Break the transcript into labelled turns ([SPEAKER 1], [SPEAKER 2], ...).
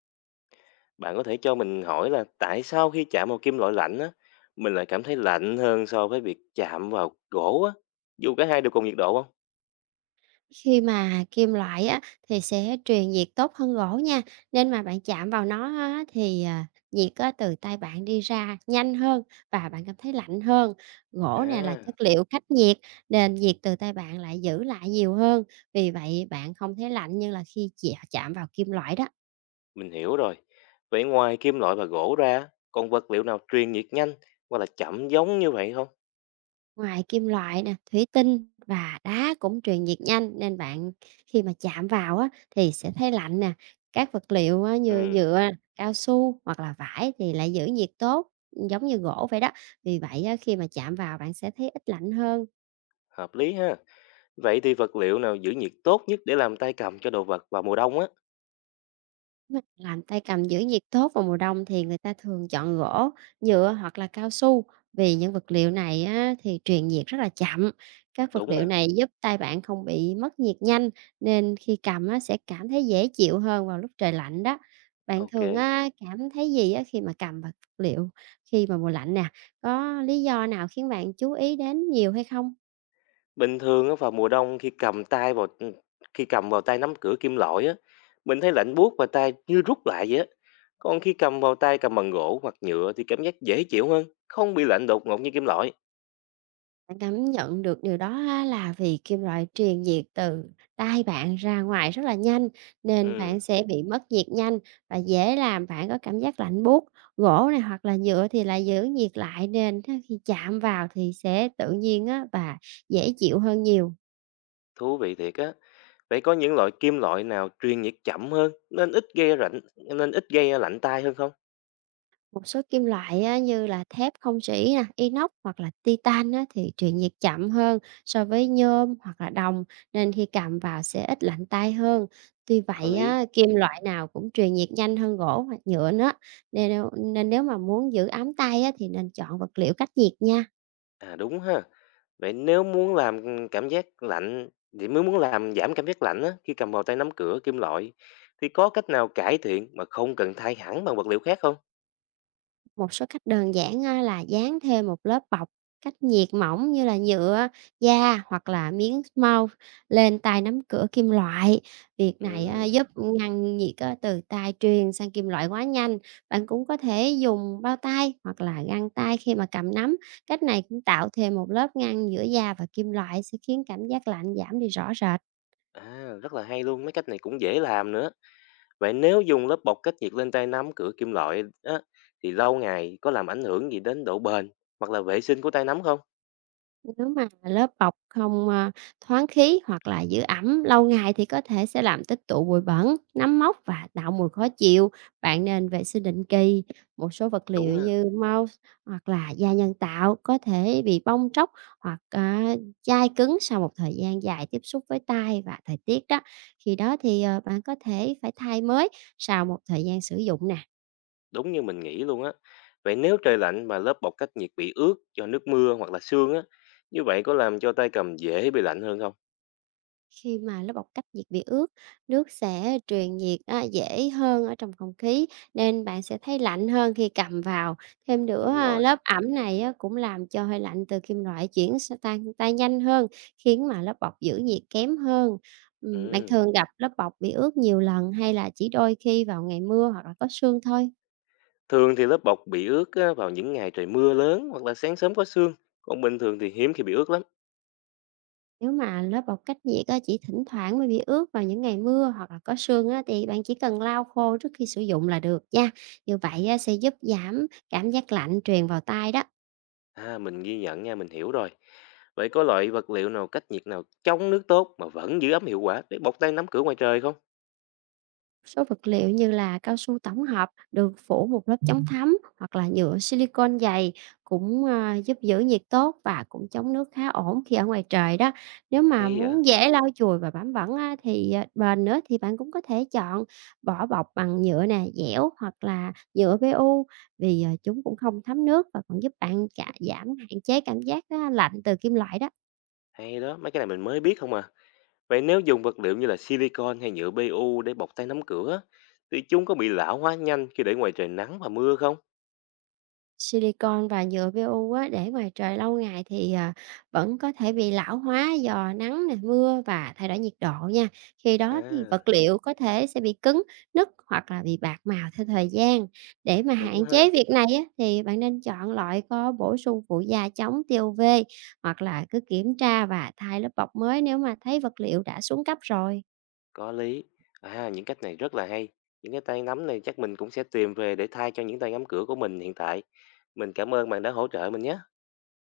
[SPEAKER 1] Bạn có thể cho mình hỏi là tại sao khi chạm vào kim loại lạnh á, mình lại cảm thấy lạnh hơn so với việc chạm vào gỗ á, dù cả hai đều cùng nhiệt độ không?
[SPEAKER 2] Khi mà kim loại á, thì sẽ truyền nhiệt tốt hơn gỗ nha, nên mà bạn chạm vào nó á, thì, nhiệt á, từ tay bạn đi ra nhanh hơn và bạn cảm thấy lạnh hơn. Gỗ nè là
[SPEAKER 1] À,
[SPEAKER 2] chất liệu cách nhiệt, nên nhiệt từ tay bạn lại giữ lại nhiều hơn, vì vậy bạn không thấy lạnh như là khi chạm chạm vào kim loại đó.
[SPEAKER 1] mình hiểu rồi. Vậy ngoài kim loại và gỗ ra, còn vật liệu nào truyền nhiệt nhanh hoặc là chậm giống như vậy không?
[SPEAKER 2] Ngoài kim loại nè, thủy tinh và đá cũng truyền nhiệt nhanh nên bạn khi mà chạm vào á thì sẽ thấy lạnh nè. Các vật liệu á, như
[SPEAKER 1] Ừ,
[SPEAKER 2] nhựa, cao su hoặc là vải thì lại giữ nhiệt tốt giống như gỗ vậy đó. Vì vậy á, khi mà chạm vào bạn sẽ thấy ít lạnh hơn.
[SPEAKER 1] hợp lý ha. Vậy thì vật liệu nào giữ nhiệt tốt nhất để làm tay cầm cho đồ vật vào mùa đông á?
[SPEAKER 2] Làm tay cầm giữ nhiệt tốt vào mùa đông thì người ta thường chọn gỗ, nhựa hoặc là cao su vì những vật liệu này á, thì truyền nhiệt rất là chậm. Các vật
[SPEAKER 1] Đúng
[SPEAKER 2] liệu
[SPEAKER 1] nè,
[SPEAKER 2] này giúp tay bạn không bị mất nhiệt nhanh nên khi cầm á, sẽ cảm thấy dễ chịu hơn vào lúc trời lạnh đó. Bạn thường
[SPEAKER 1] ok.
[SPEAKER 2] á, cảm thấy gì á, khi mà cầm vật liệu khi mà mùa lạnh nè? Có lý do nào khiến bạn chú ý đến nhiều hay không?
[SPEAKER 1] Bình thường á vào mùa đông khi cầm tay vào, ừ, khi cầm vào tay nắm cửa kim loại á, mình thấy lạnh buốt và tay như rút lại vậy á. Còn khi cầm vào tay cầm bằng gỗ hoặc nhựa thì cảm giác dễ chịu hơn, không bị lạnh đột ngột như kim loại.
[SPEAKER 2] Bạn cảm nhận được điều đó á là vì kim loại truyền nhiệt từ tay bạn ra ngoài rất là nhanh, nên bạn
[SPEAKER 1] Ừ,
[SPEAKER 2] sẽ bị mất nhiệt nhanh và dễ làm bạn có cảm giác lạnh buốt. Gỗ này hoặc là nhựa thì lại giữ nhiệt lại nên á khi chạm vào thì sẽ tự nhiên á và dễ chịu hơn nhiều.
[SPEAKER 1] thú vị thiệt á. Vậy có những loại kim loại nào truyền nhiệt chậm hơn nên ít gây lạnh nên ít gây lạnh tay hơn không?
[SPEAKER 2] Một số kim loại á, như là thép không rỉ nè, inox hoặc là titan á, thì truyền nhiệt chậm hơn so với nhôm hoặc là đồng nên khi cầm vào sẽ ít lạnh tay hơn. Tuy
[SPEAKER 1] Có
[SPEAKER 2] vậy
[SPEAKER 1] lý.
[SPEAKER 2] á, kim loại nào cũng truyền nhiệt nhanh hơn gỗ hoặc nhựa nữa. Nên nếu mà muốn giữ ấm tay á, thì nên chọn vật liệu cách nhiệt nha.
[SPEAKER 1] À, đúng ha. Vậy nếu muốn làm, cảm giác lạnh vậy mới muốn làm giảm cảm giác lạnh á, khi cầm vào tay nắm cửa kim loại, thì có cách nào cải thiện mà không cần thay hẳn bằng vật liệu khác không?
[SPEAKER 2] Một số cách đơn giản á, là dán thêm một lớp bọc cách nhiệt mỏng như là nhựa, da hoặc là miếng mau lên tay nắm cửa kim loại. Việc này á,
[SPEAKER 1] Ừm,
[SPEAKER 2] giúp ngăn nhiệt á, từ tay truyền sang kim loại quá nhanh. Bạn cũng có thể dùng bao tay hoặc là găng tay khi mà cầm nắm. Cách này cũng tạo thêm một lớp ngăn giữa da và kim loại sẽ khiến cảm giác lạnh giảm đi rõ rệt.
[SPEAKER 1] rất là hay luôn, mấy cách này cũng dễ làm nữa. Vậy nếu dùng lớp bọc cách nhiệt lên tay nắm cửa kim loại á, thì lâu ngày có làm ảnh hưởng gì đến độ bền hoặc là vệ sinh của tay nắm không?
[SPEAKER 2] Nếu mà lớp bọc không, a, thoáng khí hoặc là giữ ẩm lâu ngày thì có thể sẽ làm tích tụ bụi bẩn, nấm mốc và tạo mùi khó chịu. Bạn nên vệ sinh định kỳ, một số vật liệu
[SPEAKER 1] Đúng ha.
[SPEAKER 2] như mouse hoặc là da nhân tạo có thể bị bong tróc hoặc, à, chai cứng sau một thời gian dài tiếp xúc với tay và thời tiết đó. Khi đó thì, bạn có thể phải thay mới sau một thời gian sử dụng nè.
[SPEAKER 1] Đúng như mình nghĩ luôn á. Vậy nếu trời lạnh mà lớp bọc cách nhiệt bị ướt do nước mưa hoặc là sương á, như vậy có làm cho tay cầm dễ bị lạnh hơn không?
[SPEAKER 2] Khi mà lớp bọc cách nhiệt bị ướt, nước sẽ truyền nhiệt á, dễ hơn ở trong không khí nên bạn sẽ thấy lạnh hơn khi cầm vào. Thêm nữa,
[SPEAKER 1] Đúng rồi.
[SPEAKER 2] lớp ẩm này á, cũng làm cho hơi lạnh từ kim loại chuyển sang tan tan nhanh hơn, khiến mà lớp bọc giữ nhiệt kém hơn. Bạn
[SPEAKER 1] Ừ.
[SPEAKER 2] thường gặp lớp bọc bị ướt nhiều lần hay là chỉ đôi khi vào ngày mưa hoặc là có sương thôi?
[SPEAKER 1] Thường thì lớp bọc bị ướt á, vào những ngày trời mưa lớn hoặc là sáng sớm có sương, còn bình thường thì hiếm khi bị ướt lắm.
[SPEAKER 2] Nếu mà lớp bọc cách nhiệt á, chỉ thỉnh thoảng mới bị ướt vào những ngày mưa hoặc là có sương á, thì bạn chỉ cần lau khô trước khi sử dụng là được nha. Như vậy á, sẽ giúp giảm cảm giác lạnh truyền vào tay đó.
[SPEAKER 1] À, mình ghi nhận nha, mình hiểu rồi. Vậy có loại vật liệu nào cách nhiệt nào chống nước tốt mà vẫn giữ ấm hiệu quả để bọc tay nắm cửa ngoài trời không?
[SPEAKER 2] Số vật liệu như là cao su tổng hợp được phủ một lớp chống thấm hoặc là nhựa silicon dày cũng giúp giữ nhiệt tốt và cũng chống nước khá ổn khi ở ngoài trời đó. Nếu mà
[SPEAKER 1] Hay vậy?
[SPEAKER 2] muốn dễ lau chùi và bám bẩn á, thì bền nữa thì bạn cũng có thể chọn vỏ bọc bằng nhựa nè, dẻo hoặc là nhựa PU vì chúng cũng không thấm nước và còn giúp bạn cả giảm hạn chế cảm giác lạnh từ kim loại đó.
[SPEAKER 1] Hay đó, mấy cái này mình mới biết không à. Vậy nếu dùng vật liệu như là silicon hay nhựa PU để bọc tay nắm cửa thì chúng có bị lão hóa nhanh khi để ngoài trời nắng và mưa không?
[SPEAKER 2] Silicon và nhựa PU á, để ngoài trời lâu ngày thì, vẫn có thể bị lão hóa do nắng nè, mưa và thay đổi nhiệt độ nha. Khi đó thì
[SPEAKER 1] À,
[SPEAKER 2] vật liệu có thể sẽ bị cứng, nứt hoặc là bị bạc màu theo thời gian. Để mà
[SPEAKER 1] đúng
[SPEAKER 2] hạn
[SPEAKER 1] ha,
[SPEAKER 2] chế việc này á, thì bạn nên chọn loại có bổ sung phụ gia chống tia UV hoặc là cứ kiểm tra và thay lớp bọc mới nếu mà thấy vật liệu đã xuống cấp rồi.
[SPEAKER 1] có lý. À, những cách này rất là hay. Những cái tay nắm này chắc mình cũng sẽ tìm về để thay cho những tay nắm cửa của mình hiện tại. Mình cảm ơn bạn đã hỗ trợ mình nhé.